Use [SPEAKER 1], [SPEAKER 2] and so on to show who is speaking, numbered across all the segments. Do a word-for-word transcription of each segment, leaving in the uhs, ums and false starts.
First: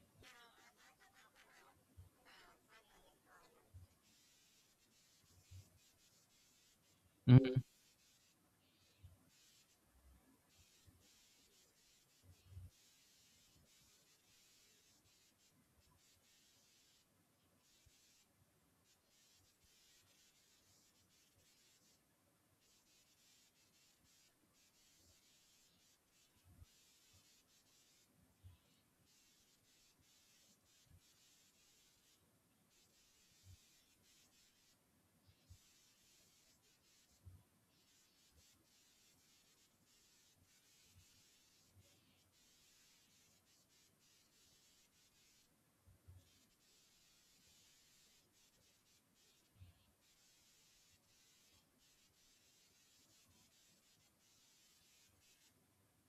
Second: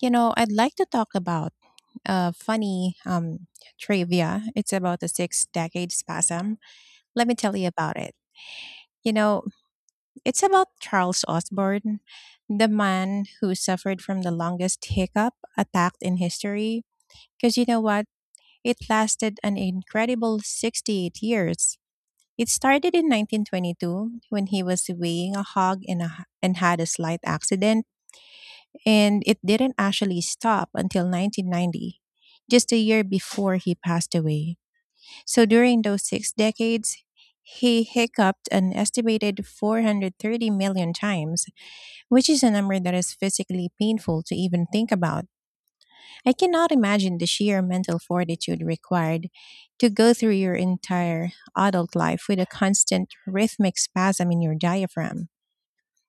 [SPEAKER 1] You know, I'd like to talk about a funny um, trivia. It's about the six decade spasm. Let me tell
[SPEAKER 2] Mhm.
[SPEAKER 1] you about it. You know, it's about Charles Osborne, the man who suffered from the longest hiccup attack in history. Because you know what? It lasted an incredible sixty-eight years. It started in nineteen twenty-two when he was weighing a hog in a, and had a slight accident. And it didn't actually stop until nineteen ninety, just a year before he passed away. So during those six decades, he hiccuped an estimated 430 million times, which is a number that is physically painful to even think about. I cannot imagine the sheer mental fortitude required to go through your entire adult life with a constant rhythmic spasm in your diaphragm.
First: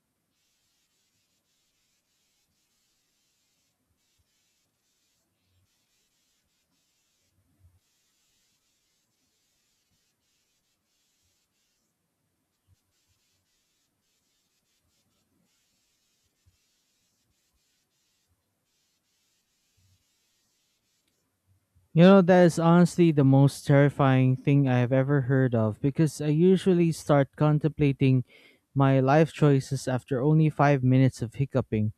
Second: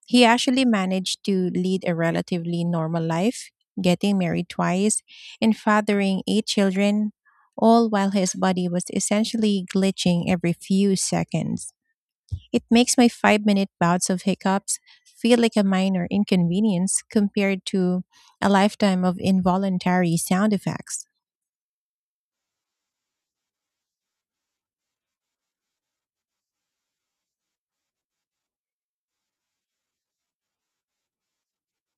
[SPEAKER 1] He actually managed to lead a relatively normal life, getting married twice and fathering eight children, all while his body was essentially glitching every few seconds. It makes my five minute bouts of hiccups feel like a minor inconvenience compared to a lifetime of involuntary sound effects.
[SPEAKER 2] You know, that is honestly the most terrifying thing I have ever heard of because I usually start contemplating my life choices after only five minutes of hiccuping.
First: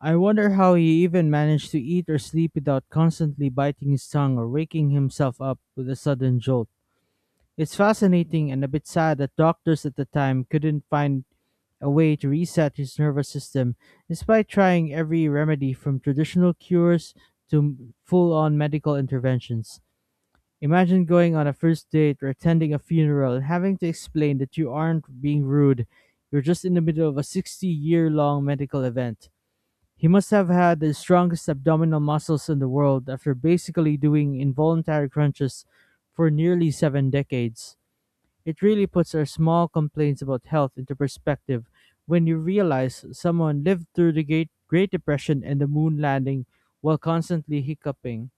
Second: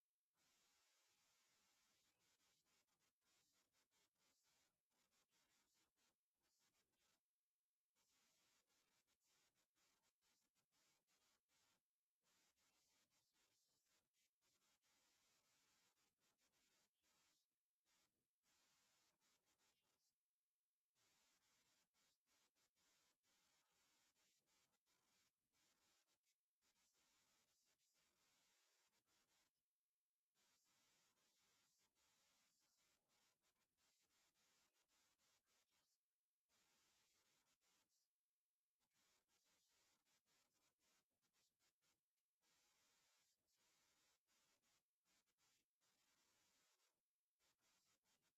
[SPEAKER 2] I wonder how he even managed to eat or sleep without constantly biting his tongue or waking himself up with a sudden jolt. It's fascinating and a bit sad that doctors at the time couldn't find a way to reset his nervous system despite trying every remedy from traditional cures to full on medical interventions. Imagine going on a first date or attending a funeral and having to explain that you aren't being rude. You're just in the middle of a sixty year long medical event. He must have had the strongest abdominal muscles in the world after basically doing involuntary crunches for nearly seven decades. It really puts our small complaints about health into perspective when you realize someone lived through the Great Great Depression and the moon landing while constantly hiccuping.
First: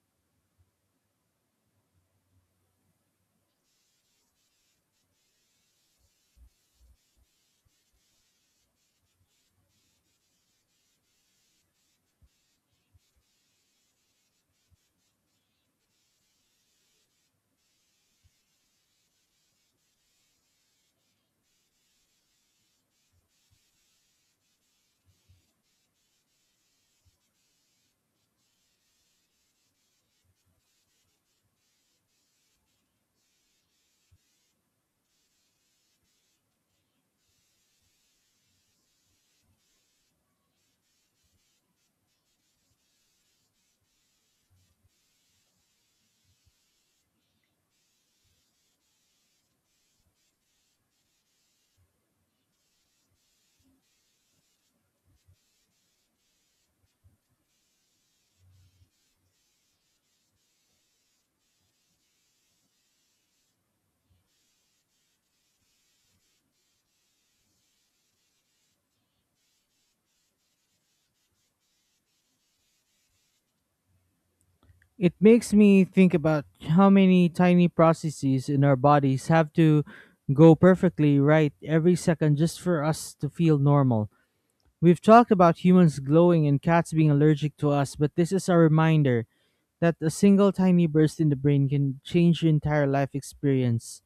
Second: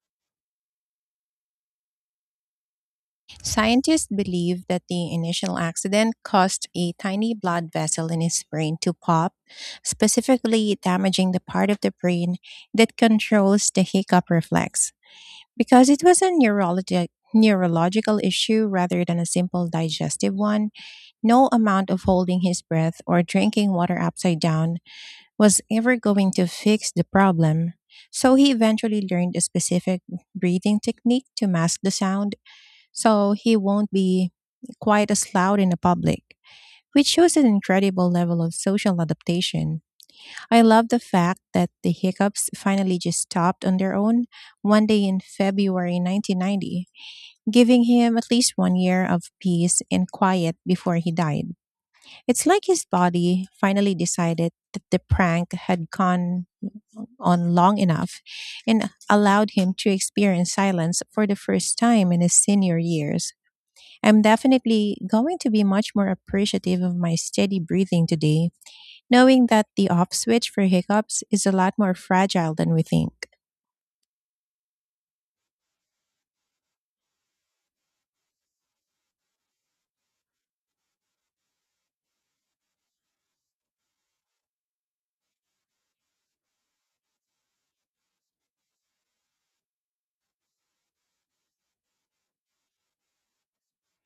[SPEAKER 1] Scientists believe that the initial accident caused a tiny blood vessel in his brain to pop, specifically damaging the part of the brain that controls the hiccup reflex. Because it was a neurologi- neurological issue rather than a simple digestive one, no amount of holding his breath or drinking water upside down was ever going to fix the problem. So he eventually learned a specific breathing technique to mask the sound, so he won't be quite as loud in the public, which shows an incredible level of social adaptation. I love the fact that the hiccups finally just stopped on their own one day in February nineteen ninety, giving him at least one year of peace and quiet before he died. It's like his body finally decided that the prank had gone on long enough and allowed him to experience silence for the first time in his senior years. I'm definitely going to be much more appreciative of my steady breathing today, knowing that the off switch for hiccups is a lot more fragile than we think.
[SPEAKER 2] It makes me think about how many tiny processes in our bodies have to go perfectly right every second just for us to feel normal. We've talked about humans glowing and cats being allergic to us, but this is a reminder that a single tiny burst in the brain can change your entire life experience.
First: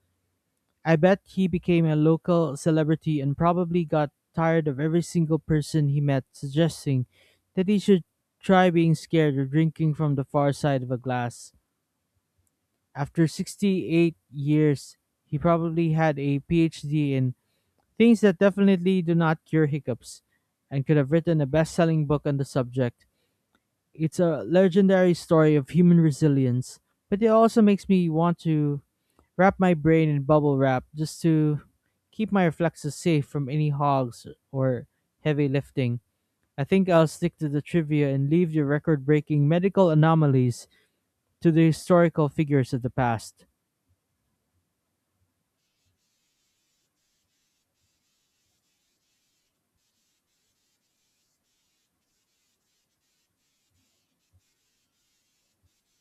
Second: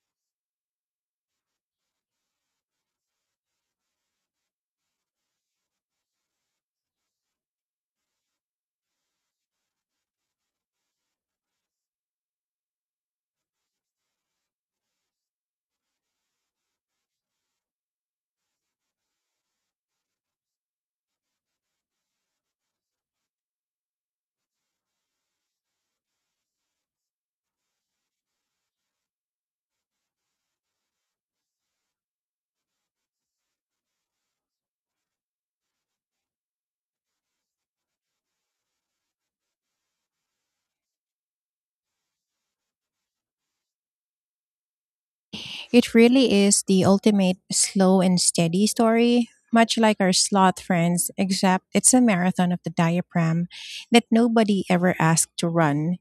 [SPEAKER 2] I bet he became a local celebrity and probably got tired of every single person he met suggesting that he should try being scared or drinking from the far side of a glass. After sixty-eight years, he probably had a PhD in things that definitely do not cure hiccups and could have written a best selling book on the subject. It's a legendary story of human resilience, but it also makes me want to wrap my brain in bubble wrap just to keep my reflexes safe from any hogs or heavy lifting. I think I'll stick to the trivia and leave the record breaking medical anomalies to the historical figures of the past.
[SPEAKER 1] It really is the ultimate slow and steady story, much like our sloth friends, except it's a marathon of the diaphragm that nobody ever asked to run.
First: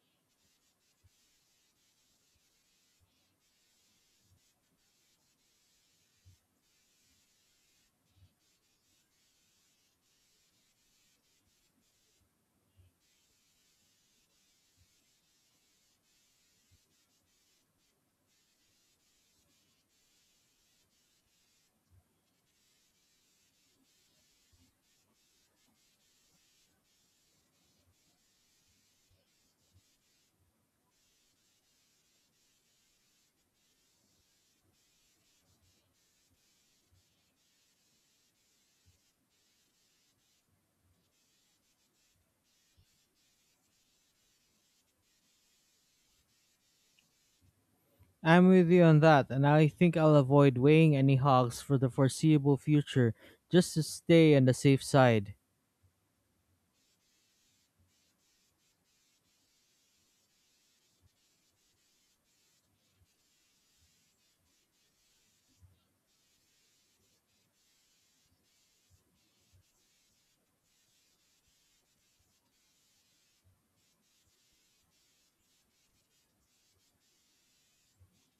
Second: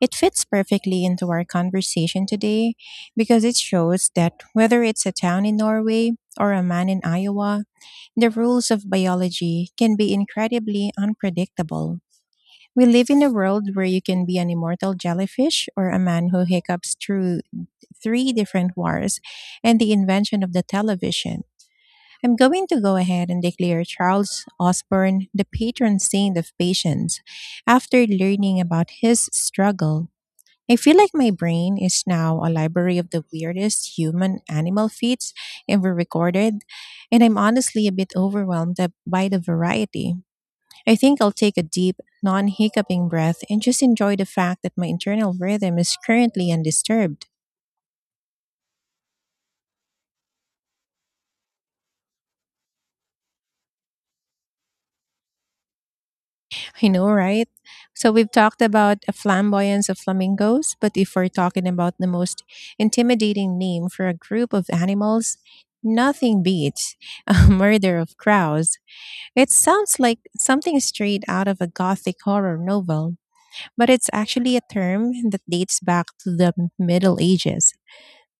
[SPEAKER 1] It fits perfectly into our conversation today, because it shows that whether it's a town in Norway or a man in Iowa, the rules of biology can be incredibly unpredictable. We live in a world where you can be an immortal jellyfish or a man who hiccups through three different wars and the invention of the television. I'm going to go ahead and declare Charles Osborne the patron saint of patience. After learning about his struggle, I feel like my brain is now a library of the weirdest human animal feats ever recorded, and I'm honestly a bit overwhelmed ab- by the variety. I think I'll take a deep, non hiccuping breath and just enjoy the fact that my internal rhythm is currently undisturbed.
[SPEAKER 2] I'm with you on that, and I think I'll avoid weighing any hogs for the foreseeable future just to stay on the safe side.
[SPEAKER 1] I know, right? So, we've talked about a flamboyance of flamingos, but if we're talking about the most intimidating name for a group of animals, nothing beats a murder of crows. It sounds like something straight out of a gothic horror novel, but it's actually a term that dates back to the M- Middle Ages.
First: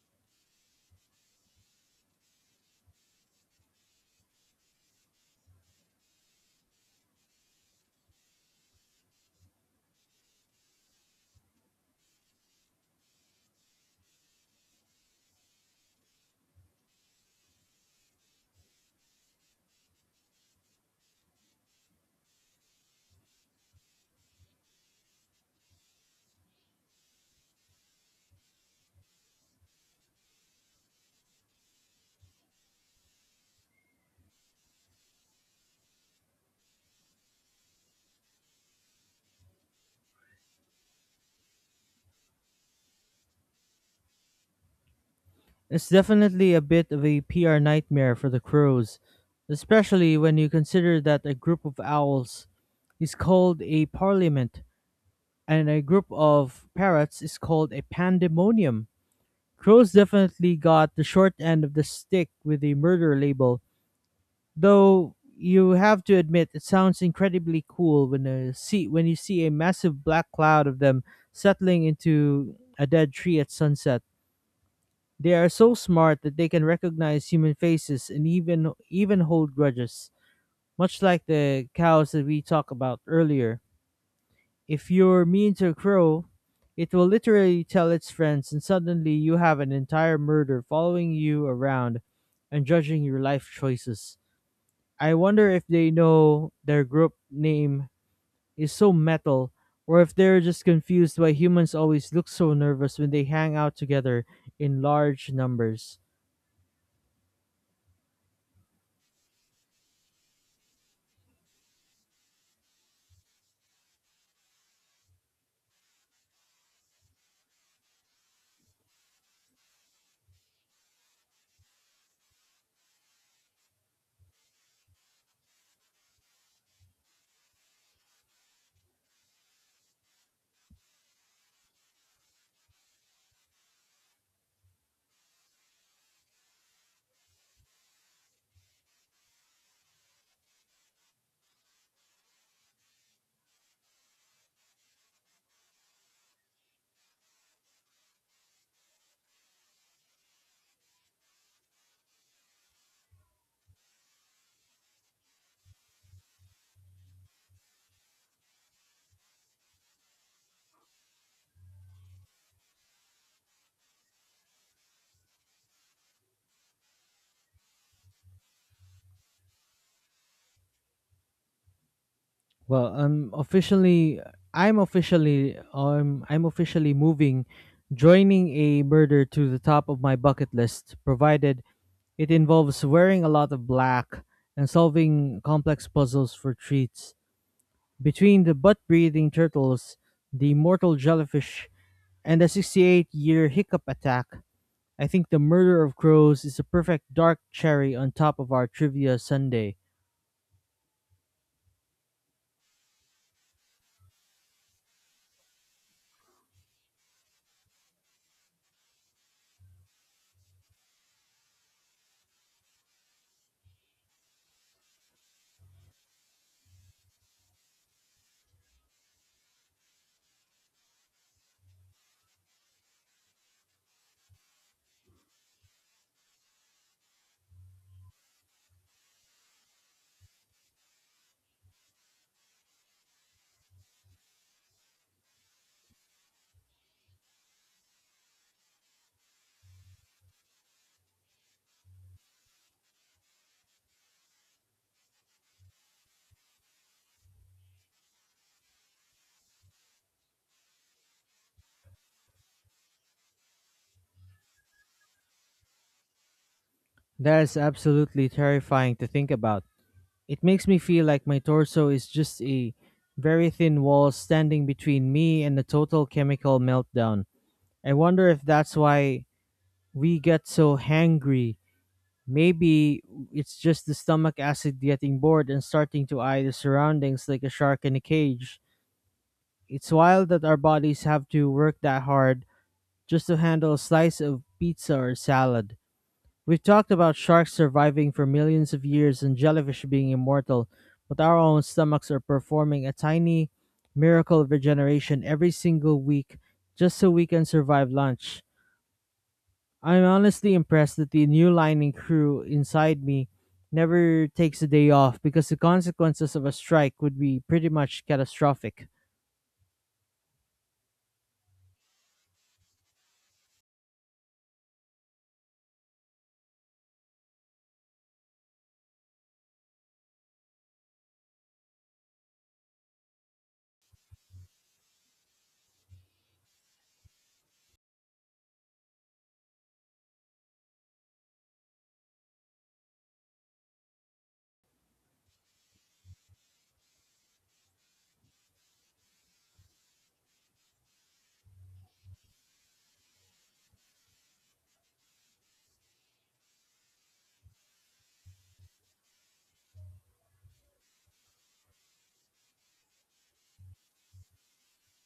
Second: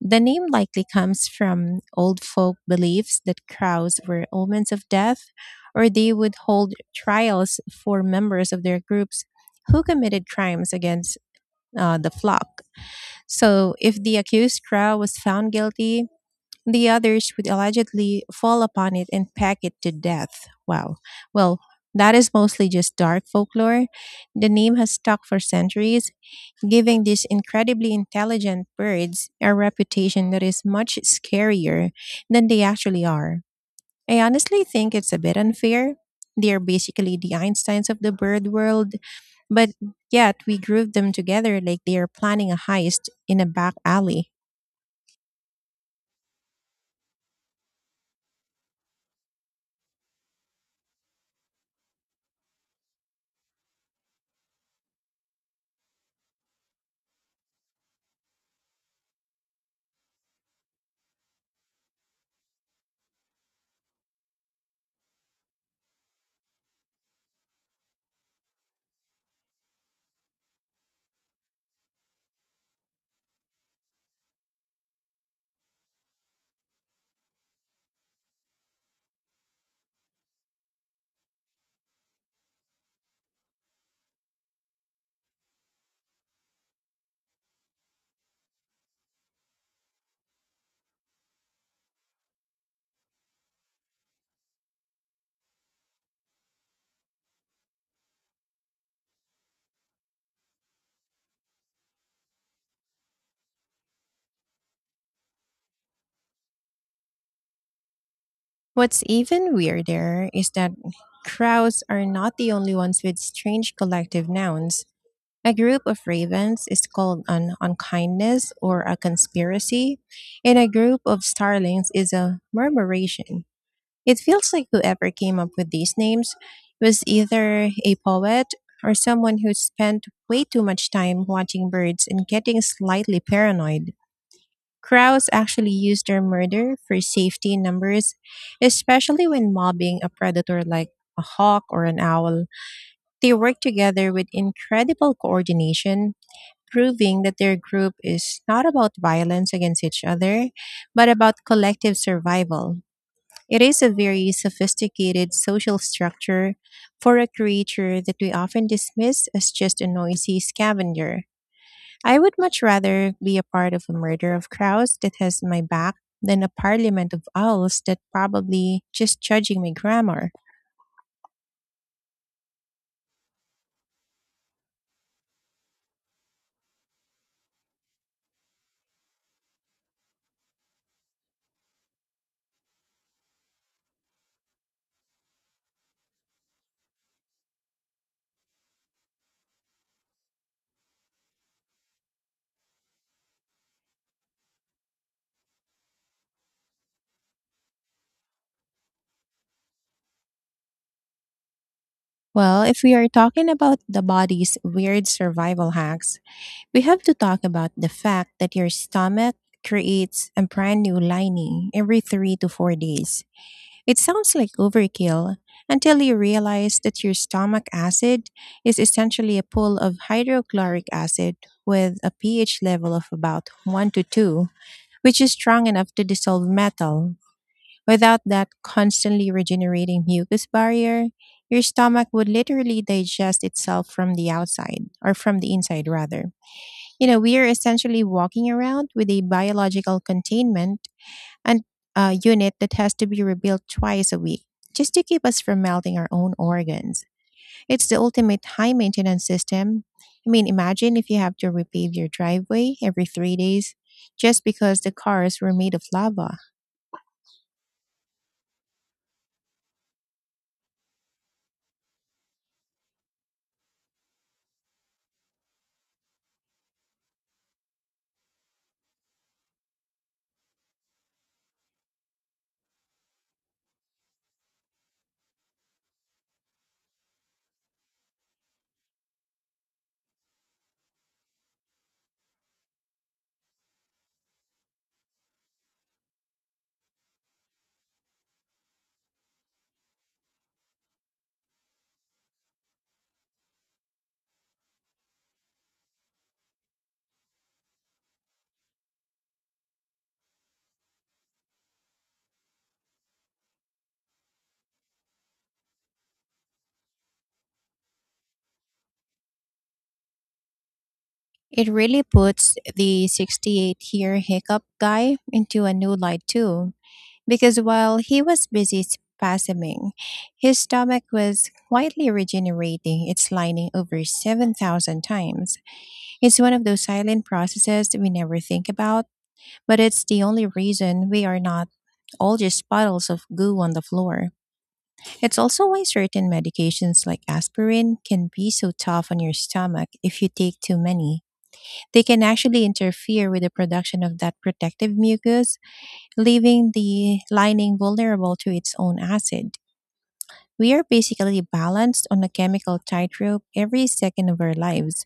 [SPEAKER 1] The name likely comes from old folk beliefs that crows were omens of death, or they would hold trials for members of their groups who committed crimes against uh, the flock. So, if the accused crow was found guilty, the others would allegedly fall upon it and peck it to death. Wow. Well, that is mostly just dark folklore. The name has stuck for centuries, giving these incredibly intelligent birds a reputation that is much scarier than they actually are. I honestly think it's a bit unfair. They are basically the Einsteins of the bird world, but yet we group them together like they are planning a heist in a back alley.
[SPEAKER 2] It's definitely a bit of a P R nightmare for the crows, especially when you consider that a group of owls is called a parliament and a group of parrots is called a pandemonium. Crows definitely got the short end of the stick with the murder label, though you have to admit it sounds incredibly cool when a see when you see a massive black cloud of them settling into a dead tree at sunset. They are so smart that they can recognize human faces and even even hold grudges, much like the cows that we talked about earlier. If you're mean to a crow, it will literally tell its friends and suddenly you have an entire murder following you around and judging your life choices. I wonder if they know their group name is so metal or if they're just confused why humans always look so nervous when they hang out together in large numbers.
[SPEAKER 1] What's even weirder is that crows are not the only ones with strange collective nouns. A group of ravens is called an unkindness or a conspiracy, and a group of starlings is a murmuration. It feels like whoever came up with these names was either a poet or someone who spent way too much time watching birds and getting slightly paranoid. Crowds actually use their murder for safety numbers, especially when mobbing a predator like a hawk or an owl. They work together with incredible coordination, proving that their group is not about violence against each other, but about collective survival. It is a very sophisticated social structure for a creature that we often dismiss as just a noisy scavenger. I would much rather be a part of a murder of crows that has my back than a parliament of owls that probably just judging my grammar.
[SPEAKER 2] Well, I'm officially I'm officially um, I'm officially moving joining a murder to the top of my bucket list, provided it involves wearing a lot of black and solving complex puzzles for treats. Between the butt breathing turtles, the mortal jellyfish, and a sixty-eight year hiccup attack, I think The Murder of Crows is a perfect dark cherry on top of our trivia Sunday.
[SPEAKER 1] Well, if we are talking about the body's weird survival hacks, we have to talk about the fact that your stomach creates a brand new lining every three to four days. It sounds like overkill until you realize that your stomach acid is essentially a pool of hydrochloric acid with a pH level of about one to two, which is strong enough to dissolve metal. Without that constantly regenerating mucus barrier, your stomach would literally digest itself from the outside, or from the inside rather. You know, we are essentially walking around with a biological containment and a unit that has to be rebuilt twice a week just to keep us from melting our own organs. It's the ultimate high maintenance system. I mean, imagine if you have to repave your driveway every three days just because the cars were made of lava.
[SPEAKER 2] That is absolutely terrifying to think about. It makes me feel like my torso is just a very thin wall standing between me and a total chemical meltdown. I wonder if that's why we get so hangry. Maybe it's just the stomach acid getting bored and starting to eye the surroundings like a shark in a cage. It's wild that our bodies have to work that hard just to handle a slice of pizza or salad. We've talked about sharks surviving for millions of years and jellyfish being immortal, but our own stomachs are performing a tiny miracle of regeneration every single week just so we can survive lunch. I'm honestly impressed that the new lining crew inside me never takes a day off, because the consequences of a strike would be pretty much catastrophic.
[SPEAKER 1] It really puts the sixty-eight year hiccup guy into a new light, too, because while he was busy spasming, his stomach was quietly regenerating its lining over seven thousand times. It's one of those silent processes that we never think about, but it's the only reason we are not all just puddles of goo on the floor. It's also why certain medications like aspirin can be so tough on your stomach if you take too many. They can actually interfere with the production of that protective mucus, leaving the lining vulnerable to its own acid. We are basically balanced on a chemical tightrope every second of our lives.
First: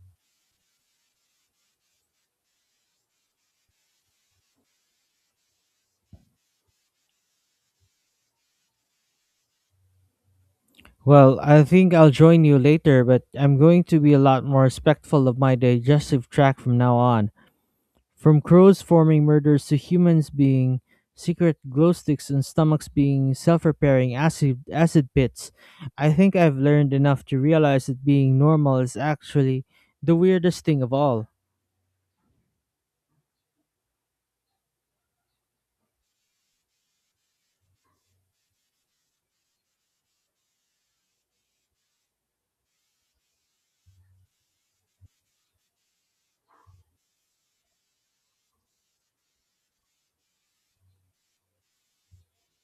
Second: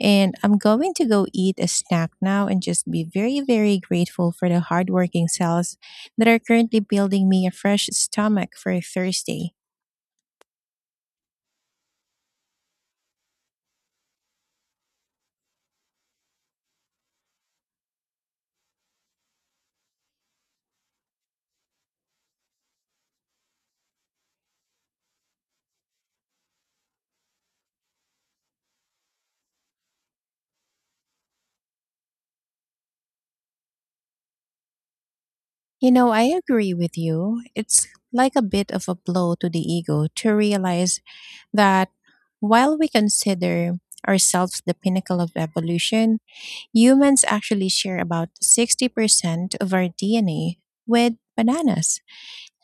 [SPEAKER 1] And I'm going to go eat a snack now and just be very, very grateful for the hardworking cells that are currently building me a fresh stomach for Thursday.
[SPEAKER 2] Well, I think I'll join you later, but I'm going to be a lot more respectful of my digestive tract from now on. From crows forming murders to humans being secret glow sticks and stomachs being self-repairing acid acid pits, I think I've learned enough to realize that being normal is actually the weirdest thing of all.
[SPEAKER 1] You know, I agree with you. It's like a bit of a blow to the ego to realize that while we consider ourselves the pinnacle of evolution, humans actually share about sixty percent of our D N A with bananas.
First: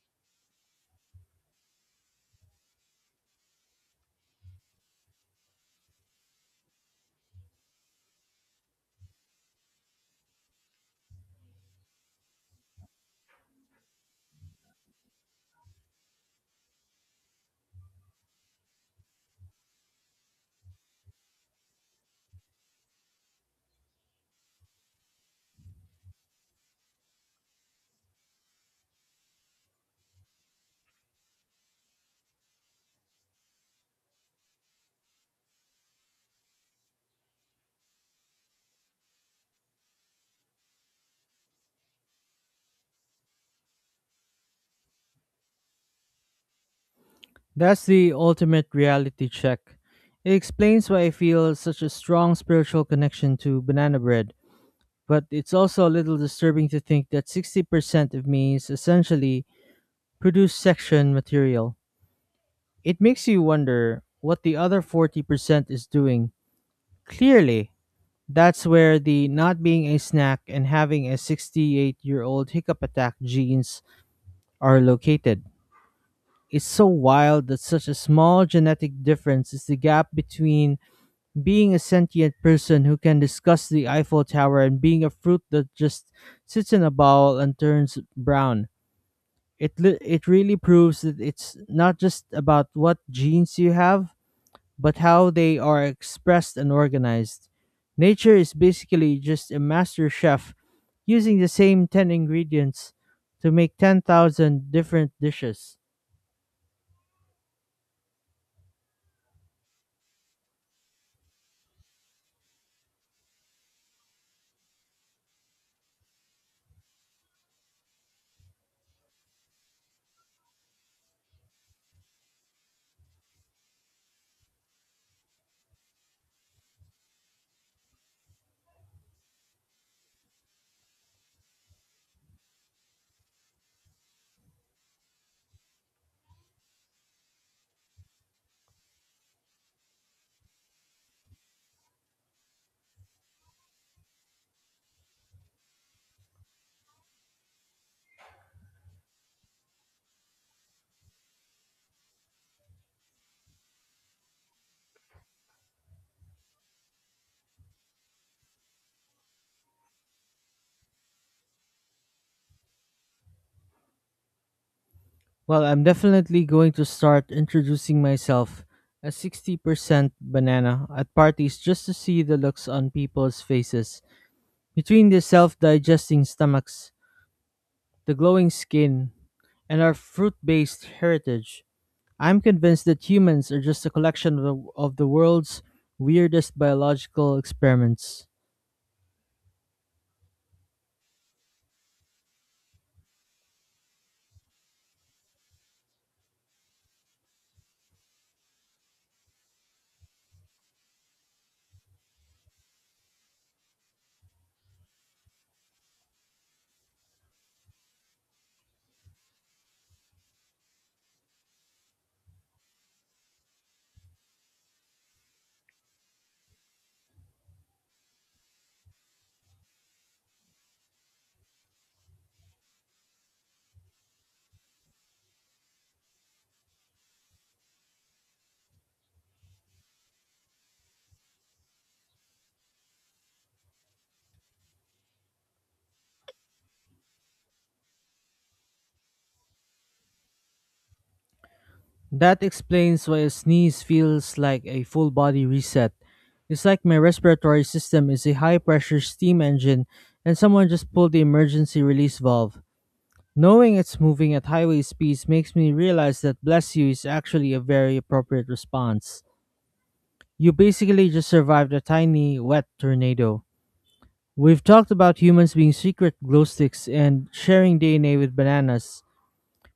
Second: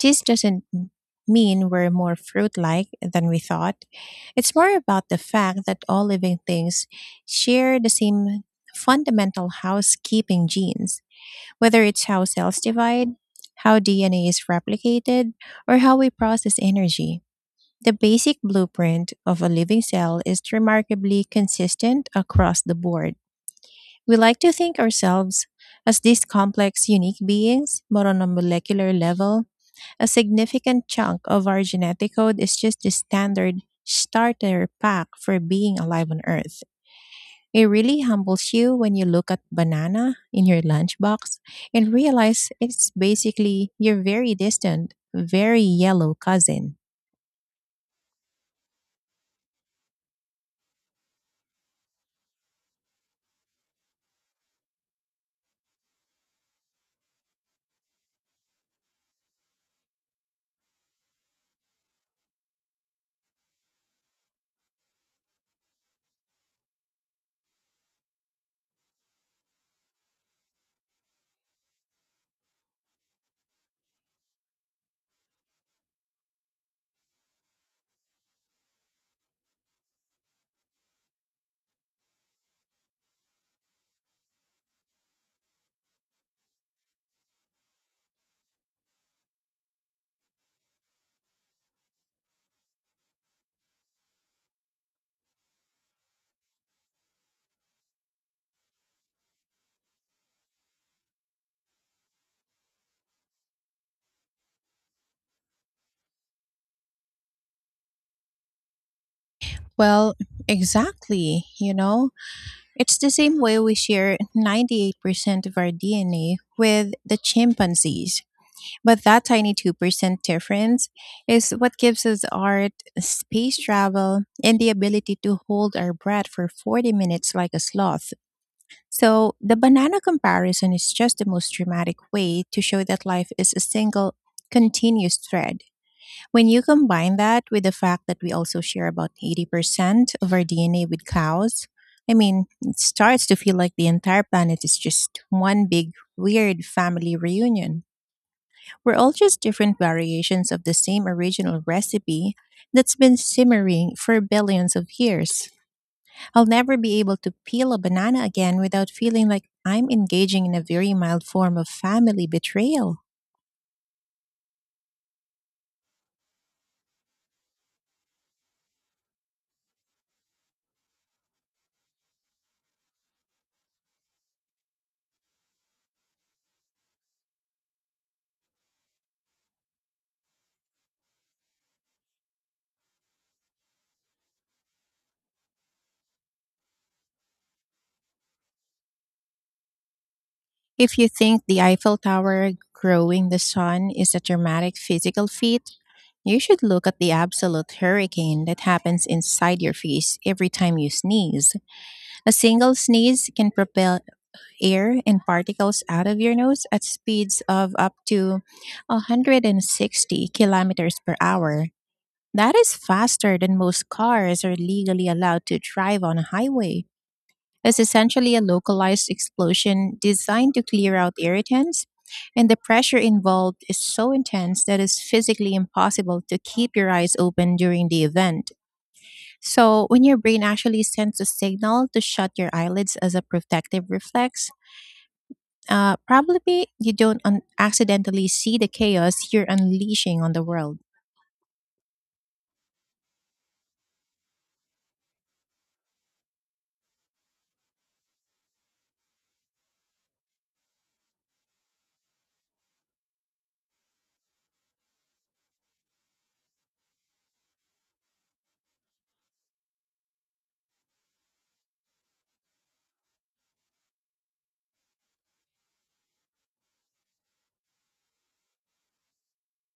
[SPEAKER 1] This doesn't m- mean we're more fruit like than we thought. It's more about the fact that all living things share the same fundamental housekeeping genes, whether it's how cells divide, how D N A is replicated, or how we process energy. The basic blueprint of a living cell is remarkably consistent across the board. We like to think ourselves as these complex, unique beings, but on a molecular level, a significant chunk of our genetic code is just the standard starter pack for being alive on Earth. It really humbles you when you look at banana in your lunchbox and realize it's basically your very distant, very yellow cousin.
[SPEAKER 2] That's the ultimate reality check. It explains why I feel such a strong spiritual connection to banana bread. But it's also a little disturbing to think that sixty percent of me is essentially produce section material. It makes you wonder what the other forty percent is doing. Clearly, that's where the not being a snack and having a sixty-eight year old hiccup attack genes are located. It's so wild that such a small genetic difference is the gap between being a sentient person who can discuss the Eiffel Tower and being a fruit that just sits in a bowl and turns brown. It, li- it really proves that it's not just about what genes you have, but how they are expressed and organized. Nature is basically just a master chef using the same ten ingredients to make ten thousand different dishes.
[SPEAKER 1] Well, exactly, you know? It's the same way we share ninety-eight percent of our D N A with the chimpanzees. But that tiny two percent difference is what gives us art, space travel, and the ability to hold our breath for forty minutes like a sloth. So, the banana comparison is just the most dramatic way to show that life is a single, continuous thread. When you combine that with the fact that we also share about eighty percent of our D N A with cows, I mean, it starts to feel like the entire planet is just one big, weird family reunion. We're all just different variations of the same original recipe that's been simmering for billions of years. I'll never be able to peel a banana again without feeling like I'm engaging in a very mild form of family betrayal.
[SPEAKER 2] Well, I'm definitely going to start introducing myself as sixty percent banana at parties just to see the looks on people's faces. Between their self digesting stomachs, the glowing skin, and our fruit based heritage, I'm convinced that humans are just a collection of the, of the world's weirdest biological experiments.
[SPEAKER 1] If you think the Eiffel Tower growing the sun is a dramatic physical feat, you should look at the absolute hurricane that happens inside your face every time you sneeze. A single sneeze can propel air and particles out of your nose at speeds of up to one hundred sixty kilometers per hour. That is faster than most cars are legally allowed to drive on a highway. It's essentially a localized explosion designed to clear out irritants, and the pressure involved is so intense that it's physically impossible to keep your eyes open during the event. So, when your brain actually sends a signal to shut your eyelids as a protective reflex, uh, probably you don't un- accidentally see the chaos you're unleashing on the world.
[SPEAKER 2] That explains why a sneeze feels like a full body reset. It's like my respiratory system is a high pressure steam engine and someone just pulled the emergency release valve. Knowing it's moving at highway speeds makes me realize that bless you is actually a very appropriate response. You basically just survived a tiny, wet tornado. We've talked about humans being secret glow sticks and sharing D N A with bananas,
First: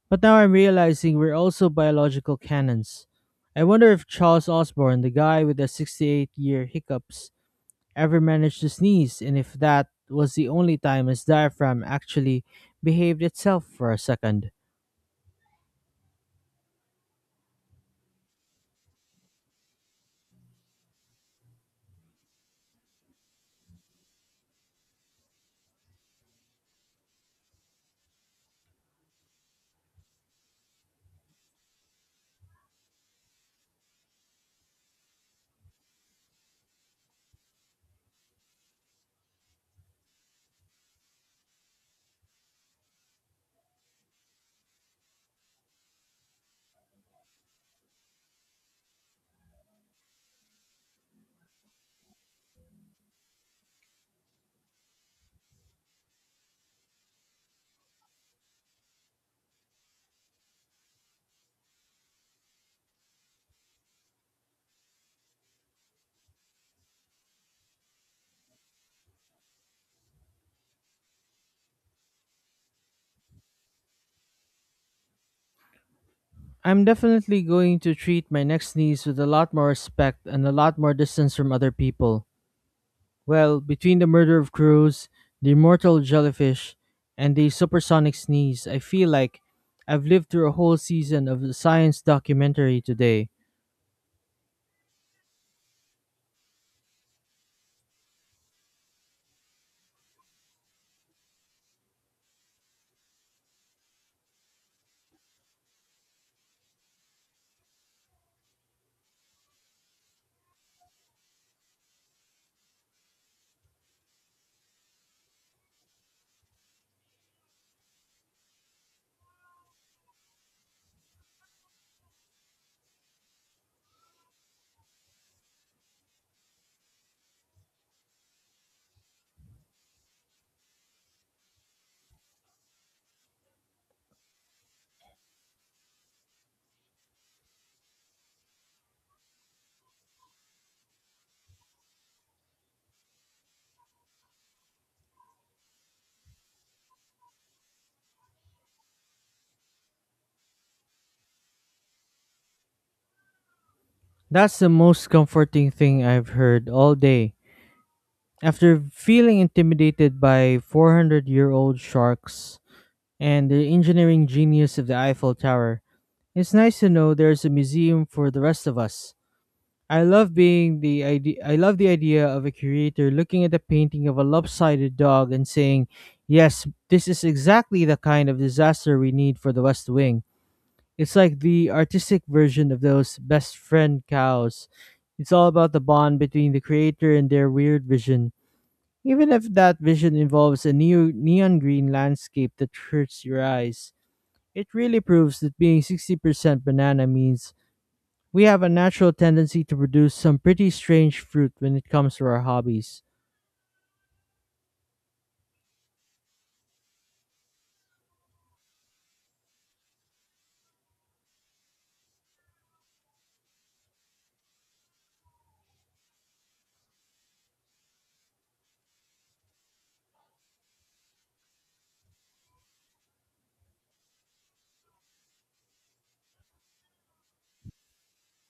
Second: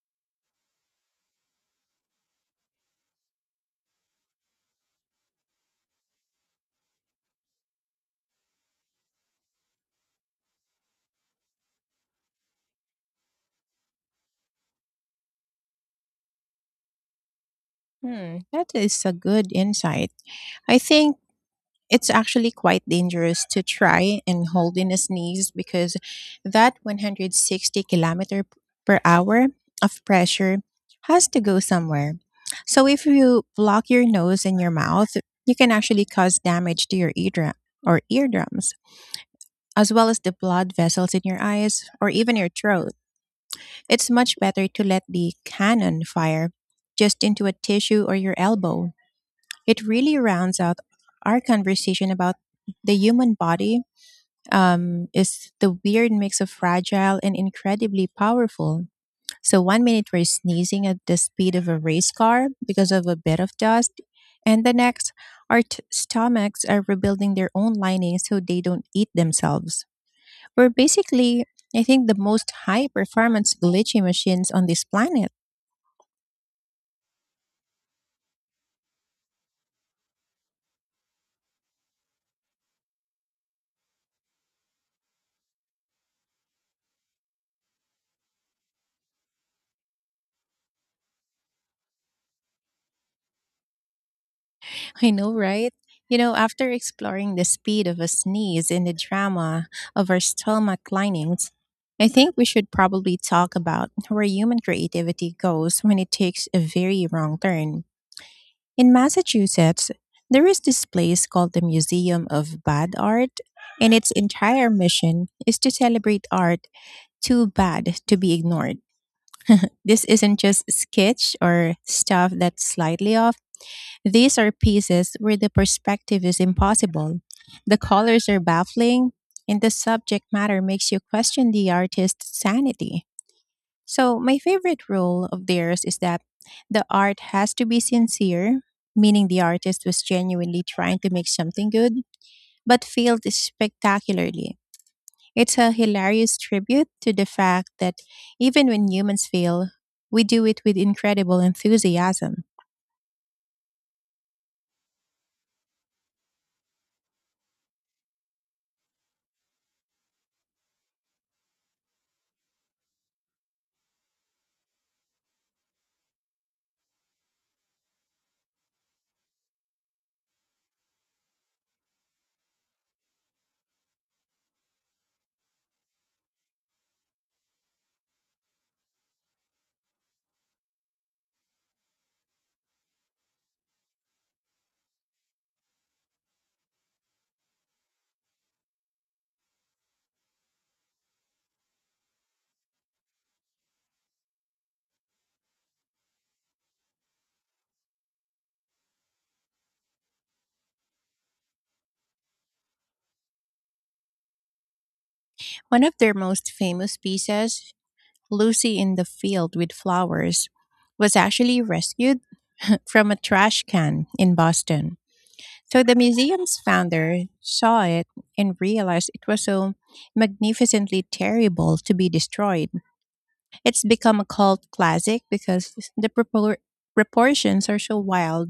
[SPEAKER 2] but now I'm realizing we're also biological cannons. I wonder if Charles Osborne, the guy with the sixty-eight year hiccups, ever managed to sneeze, and if that was the only time his diaphragm actually behaved itself for a second.
[SPEAKER 1] Hmm, that is a good insight. I think it's actually quite dangerous to try and hold in a sneeze because that one hundred sixty kilometer p- per hour of pressure has to go somewhere. So if you block your nose and your mouth, you can actually cause damage to your eardrum or eardrums, as well as the blood vessels in your eyes or even your throat. It's much better to let the cannon fire just into a tissue or your elbow. It really rounds out our conversation about the human body um, is the weird mix of fragile and incredibly powerful. So one minute we're sneezing at the speed of a race car because of a bit of dust, and the next our t- stomachs are rebuilding their own linings so they don't eat themselves. We're basically, I think, the most high performance glitchy machines on this planet.
[SPEAKER 2] I'm definitely going to treat my next sneeze with a lot more respect and a lot more distance from other people. Well, between the murder of Cruz, the immortal jellyfish, and the supersonic sneeze, I feel like I've lived through a whole season of the science documentary today.
[SPEAKER 1] I know, right? You know, after exploring the speed of a sneeze and the drama of our stomach linings, I think we should probably talk about where human creativity goes when it takes a very wrong turn. In Massachusetts, there is this place called the Museum of Bad Art, and its entire mission is to celebrate art too bad to be ignored. This isn't just sketch or stuff that's slightly off. These are pieces where the perspective is impossible. The colors are baffling, and the subject matter makes you question the artist's sanity. So, my favorite rule of theirs is that the art has to be sincere, meaning the artist was genuinely trying to make something good, but failed spectacularly. It's a hilarious tribute to the fact that even when humans fail, we do it with incredible enthusiasm.
[SPEAKER 2] That's the most comforting thing I've heard all day. After feeling intimidated by four hundred year old sharks and the engineering genius of the Eiffel Tower, it's nice to know there's a museum for the rest of us. I love being the idea I love the idea of a curator looking at the painting of a lopsided dog and saying, "Yes, this is exactly the kind of disaster we need for the West Wing." It's like the artistic version of those best friend cows. It's all about the bond between the creator and their weird vision, even if that vision involves a neo- neon green landscape that hurts your eyes. It really proves that being sixty percent banana means we have a natural tendency to produce some pretty strange fruit when it comes to our hobbies.
[SPEAKER 1] One of their most famous pieces, Lucy in the Field with Flowers, was actually rescued from a trash can in Boston. So the museum's founder saw it and realized it was so magnificently terrible to be destroyed. It's become a cult classic because the propor- proportions are so wild.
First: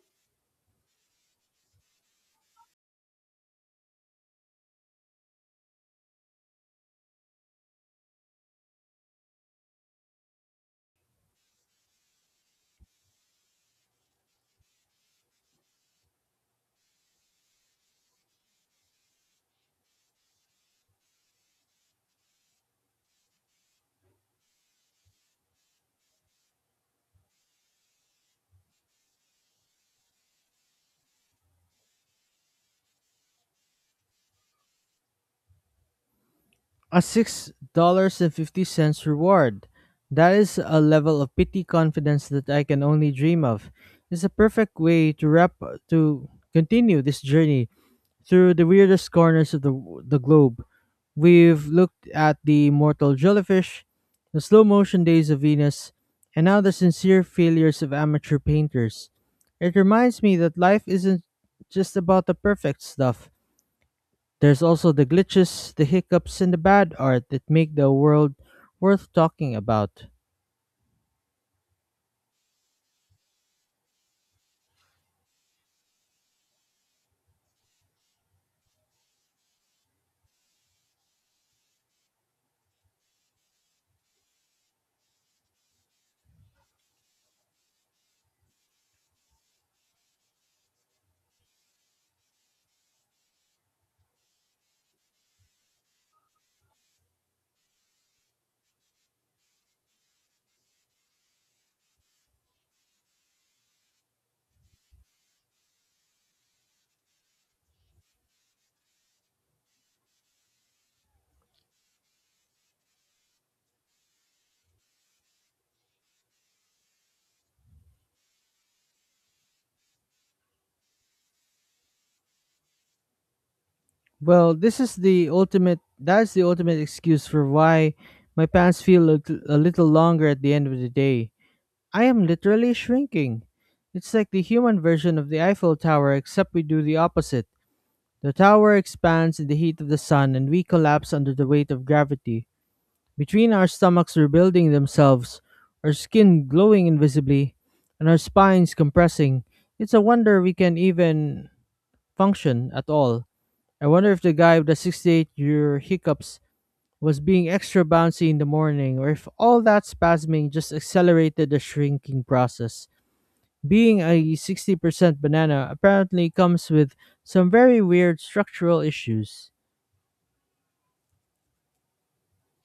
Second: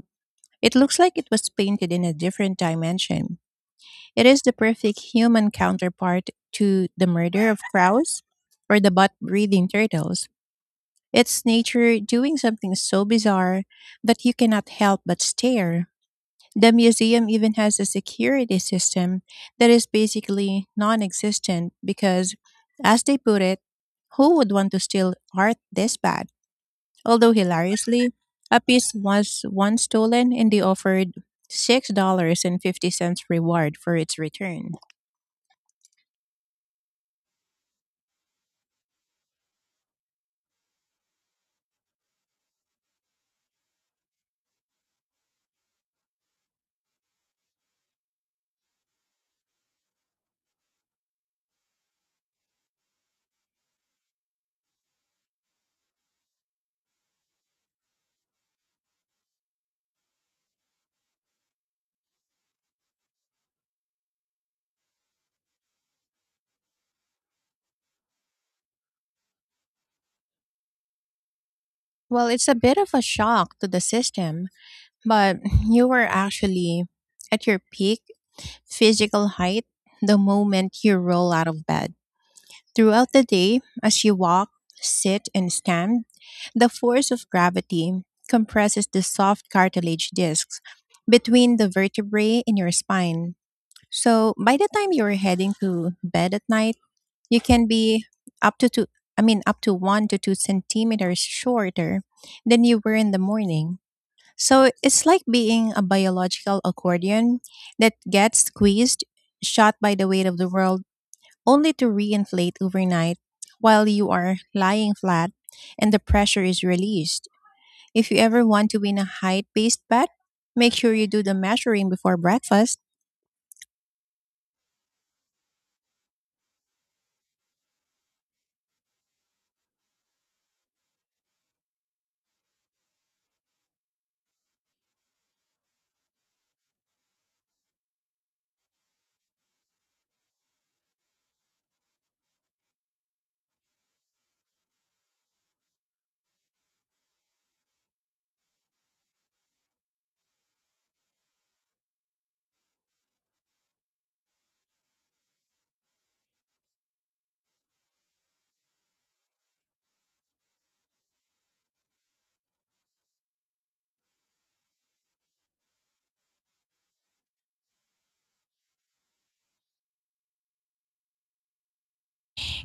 [SPEAKER 1] It looks like it was painted in a different dimension. It is the perfect human counterpart to the murder of crows or the butt breathing turtles. It's nature doing something so bizarre that you cannot help but stare. The museum even has a security system that is basically non existent because, as they put it, who would want to steal art this bad? Although, hilariously, a piece was once stolen and they offered six dollars and fifty cents reward for its return.
[SPEAKER 2] A six dollars and fifty cents reward. That is a level of pity confidence that I can only dream of. It's a perfect way to wrap to continue this journey through the weirdest corners of the, the globe. We've looked at the mortal jellyfish, the slow motion days of Venus, and now the sincere failures of amateur painters. It reminds me that life isn't just about the perfect stuff. There's also the glitches, the hiccups, and the bad art that make the world worth talking about.
[SPEAKER 1] Well, it's a bit of a shock to the system, but you were actually at your peak physical height the moment you roll out of bed. Throughout the day, as you walk, sit, and stand, the force of gravity compresses the soft cartilage discs between the vertebrae in your spine. So by the time you're heading to bed at night, you can be up to two, I mean, up to one to two centimeters shorter than you were in the morning. So it's like being a biological accordion that gets squeezed, shot by the weight of the world, only to reinflate overnight while you are lying flat and the pressure is released. If you ever want to win a height based bet, make sure you do the measuring before breakfast.
[SPEAKER 2] Well, this is the ultimate. That's the ultimate excuse for why my pants feel a, a little longer at the end of the day. I am literally shrinking. It's like the human version of the Eiffel Tower, except we do the opposite. The tower expands in the heat of the sun, and we collapse under the weight of gravity. Between our stomachs rebuilding themselves, our skin glowing invisibly, and our spines compressing, it's a wonder we can even function at all. I wonder if the guy with the sixty-eight year hiccups was being extra bouncy in the morning, or if all that spasming just accelerated the shrinking process. Being a sixty percent banana apparently comes with some very weird structural issues.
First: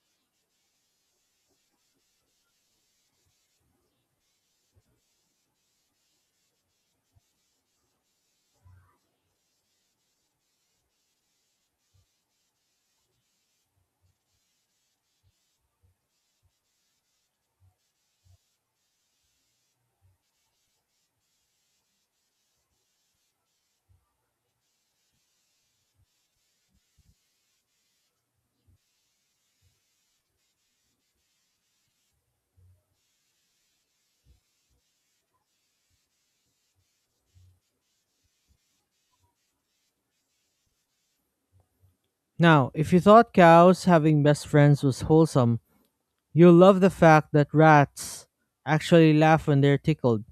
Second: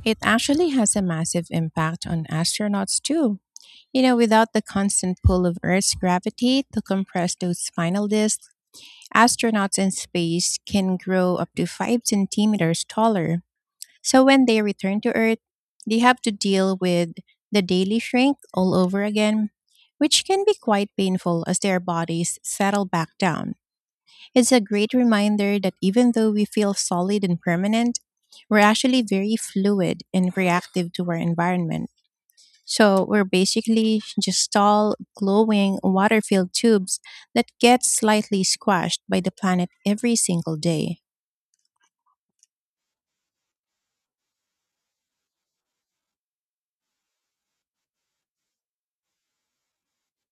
[SPEAKER 1] It actually has a massive impact on astronauts too. You know, without the constant pull of Earth's gravity to compress those spinal discs, astronauts in space can grow up to five centimeters taller, so when they return to Earth, they have to deal with the daily shrink all over again, which can be quite painful as their bodies settle back down. It's a great reminder that even though we feel solid and permanent, we're actually very fluid and reactive to our environment. So we're basically just tall, glowing, water filled tubes that get slightly squashed by the planet every single day.
[SPEAKER 2] Now, if you thought cows having best friends was wholesome, you'll love the fact that rats actually laugh when they're tickled.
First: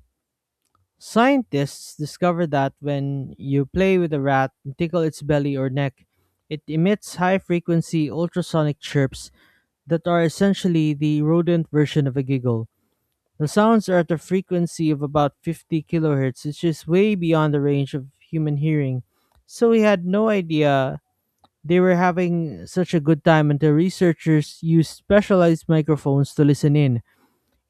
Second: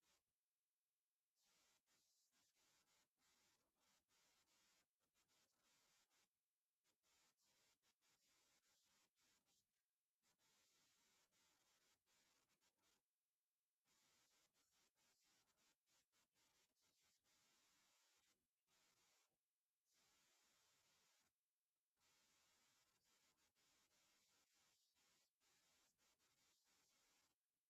[SPEAKER 2] Scientists discovered that when you play with a rat and tickle its belly or neck, it emits high frequency ultrasonic chirps that are essentially the rodent version of a giggle. The sounds are at a frequency of about fifty kilohertz, which is way beyond the range of human hearing. So we had no idea they were having such a good time until researchers used specialized microphones to listen in.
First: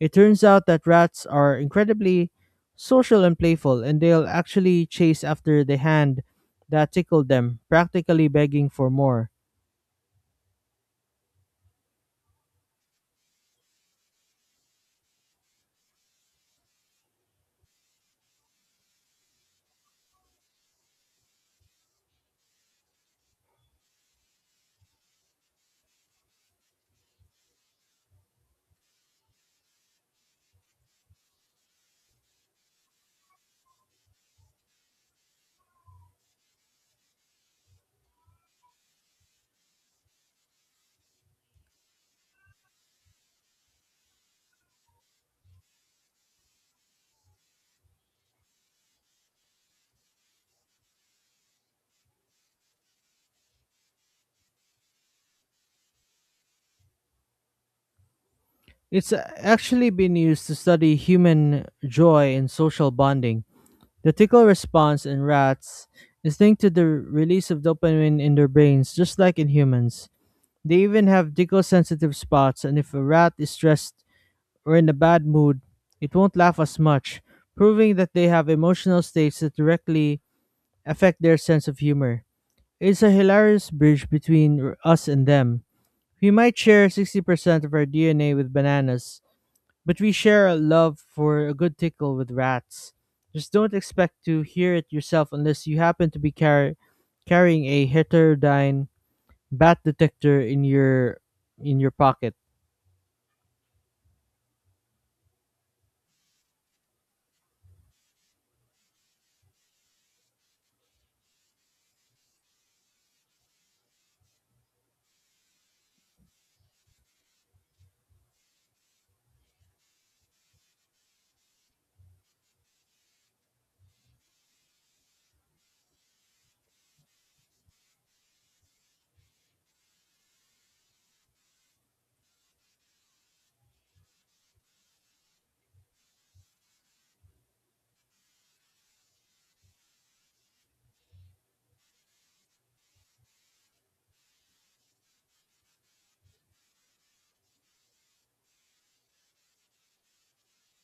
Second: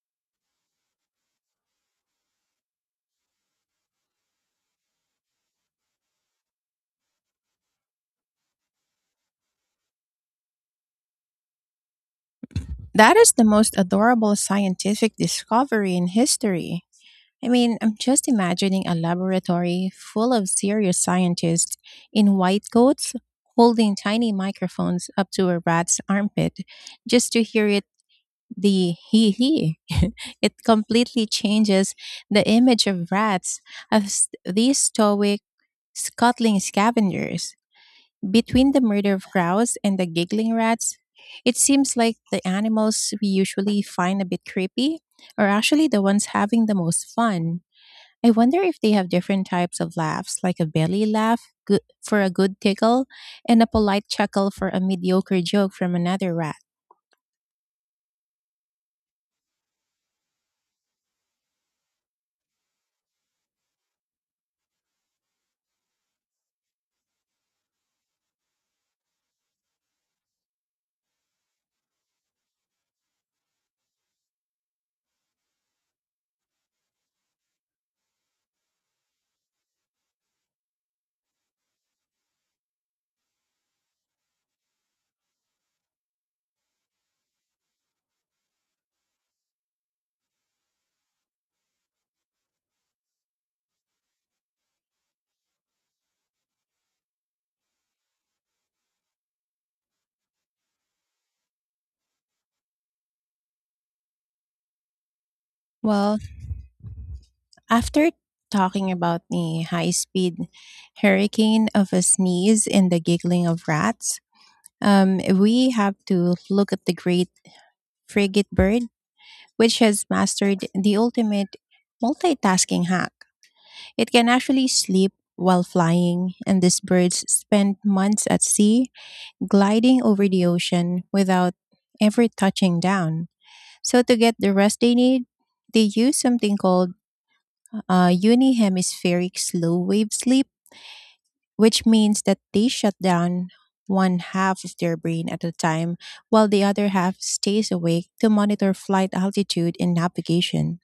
[SPEAKER 2] It turns out that rats are incredibly social and playful, and they'll actually chase after the hand that tickled them, practically begging for more.
[SPEAKER 1] That is the most adorable scientific discovery in history. I mean, I'm just imagining a laboratory full of serious scientists in white coats holding tiny microphones up to a rat's armpit just to hear it the hee hee. It completely changes the image of rats as these stoic, scuttling scavengers. Between the murder of crows and the giggling rats, it seems like the animals we usually find a bit creepy are actually the ones having the most fun. I wonder if they have different types of laughs, like a belly laugh good for a good tickle and a polite chuckle for a mediocre joke from another rat.
[SPEAKER 2] It's uh, actually been used to study human joy and social bonding. The tickle response in rats is linked to the release of dopamine in their brains, just like in humans. They even have tickle sensitive spots, and if a rat is stressed or in a bad mood, it won't laugh as much, proving that they have emotional states that directly affect their sense of humor. It's a hilarious bridge between r- us and them. We might share sixty percent of our D N A with bananas, but we share a love for a good tickle with rats. Just don't expect to hear it yourself unless you happen to be car- carrying a heterodyne bat detector in your in your pocket.
[SPEAKER 1] Well, after talking about the high speed hurricane of a sneeze and the giggling of rats, um, we have to look at the great frigate bird, which has mastered the ultimate multitasking hack. It can actually sleep while flying, and these birds spend months at sea, gliding over the ocean without ever touching down. So, to get the rest they need, they use something called uh, unihemispheric slow wave sleep, which means that they shut down one half of their brain at a time while the other half stays awake to monitor flight altitude and navigation.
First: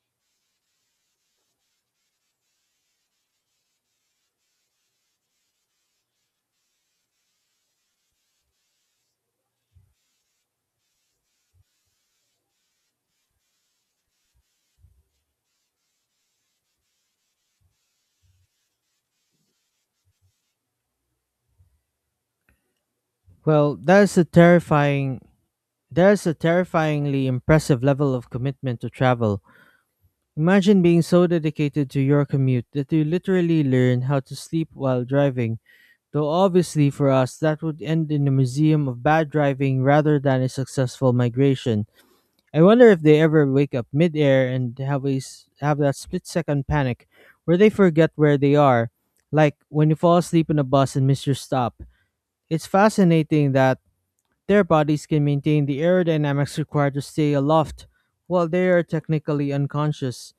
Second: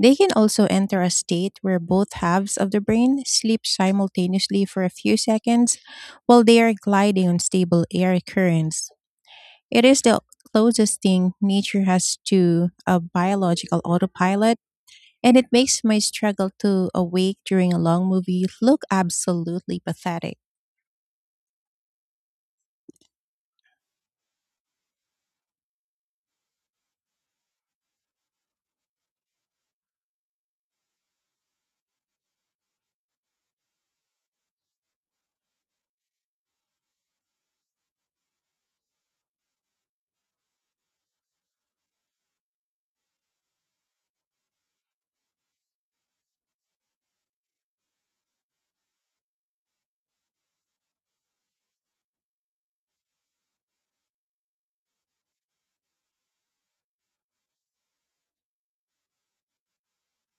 [SPEAKER 1] They can also enter a state where both halves of the brain sleep simultaneously for a few seconds while they are gliding on stable air currents. It is the closest thing nature has to a biological autopilot, and it makes my struggle to awake during a long movie look absolutely pathetic.
[SPEAKER 2] Well, that is a terrifying that is a terrifyingly impressive level of commitment to travel. Imagine being so dedicated to your commute that you literally learn how to sleep while driving. Though obviously for us that would end in a museum of bad driving rather than a successful migration. I wonder if they ever wake up midair and have a s- have that split second panic where they forget where they are, like when you fall asleep in a bus and miss your stop. It's fascinating that their bodies can maintain the aerodynamics required to stay aloft while they are technically unconscious.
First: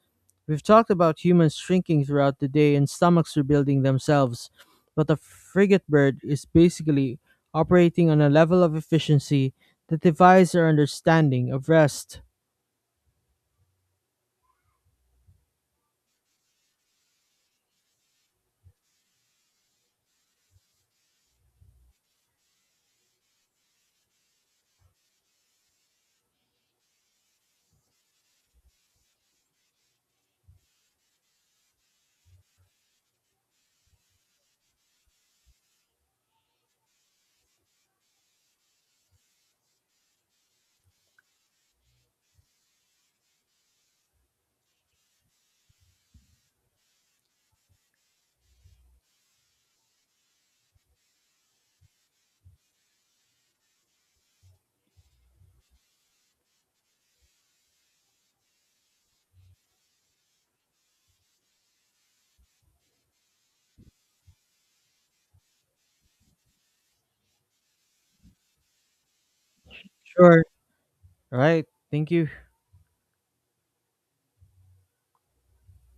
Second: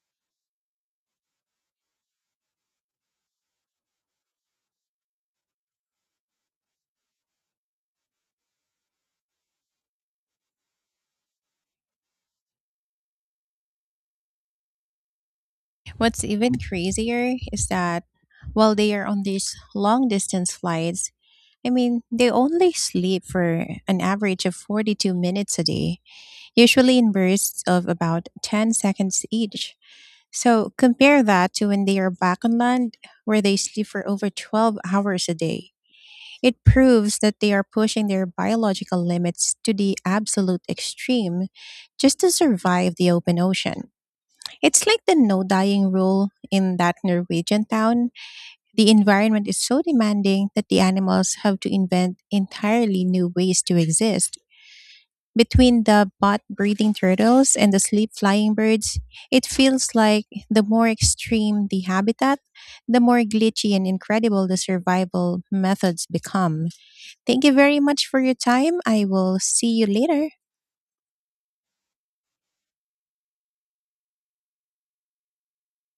[SPEAKER 2] We've talked about humans shrinking throughout the day and stomachs rebuilding themselves, but the frigate bird is basically operating on a level of efficiency that defies our understanding of rest.
[SPEAKER 1] What's even crazier is that while they are on these long distance flights, I mean, they only sleep for an average of forty-two minutes a day, usually in bursts of about ten seconds each. So compare that to when they are back on land, where they sleep for over twelve hours a day. It proves that they are pushing their biological limits to the absolute extreme just to survive the open ocean. It's like the no dying rule in that Norwegian town. The environment is so demanding that the animals have to invent entirely new ways to exist. Between the bot breathing turtles and the sleep flying birds, it feels like the more extreme the habitat, the more glitchy and incredible the survival methods become. Thank you very much for your time. I will see you later.
[SPEAKER 2] Sure. Right. Thank you.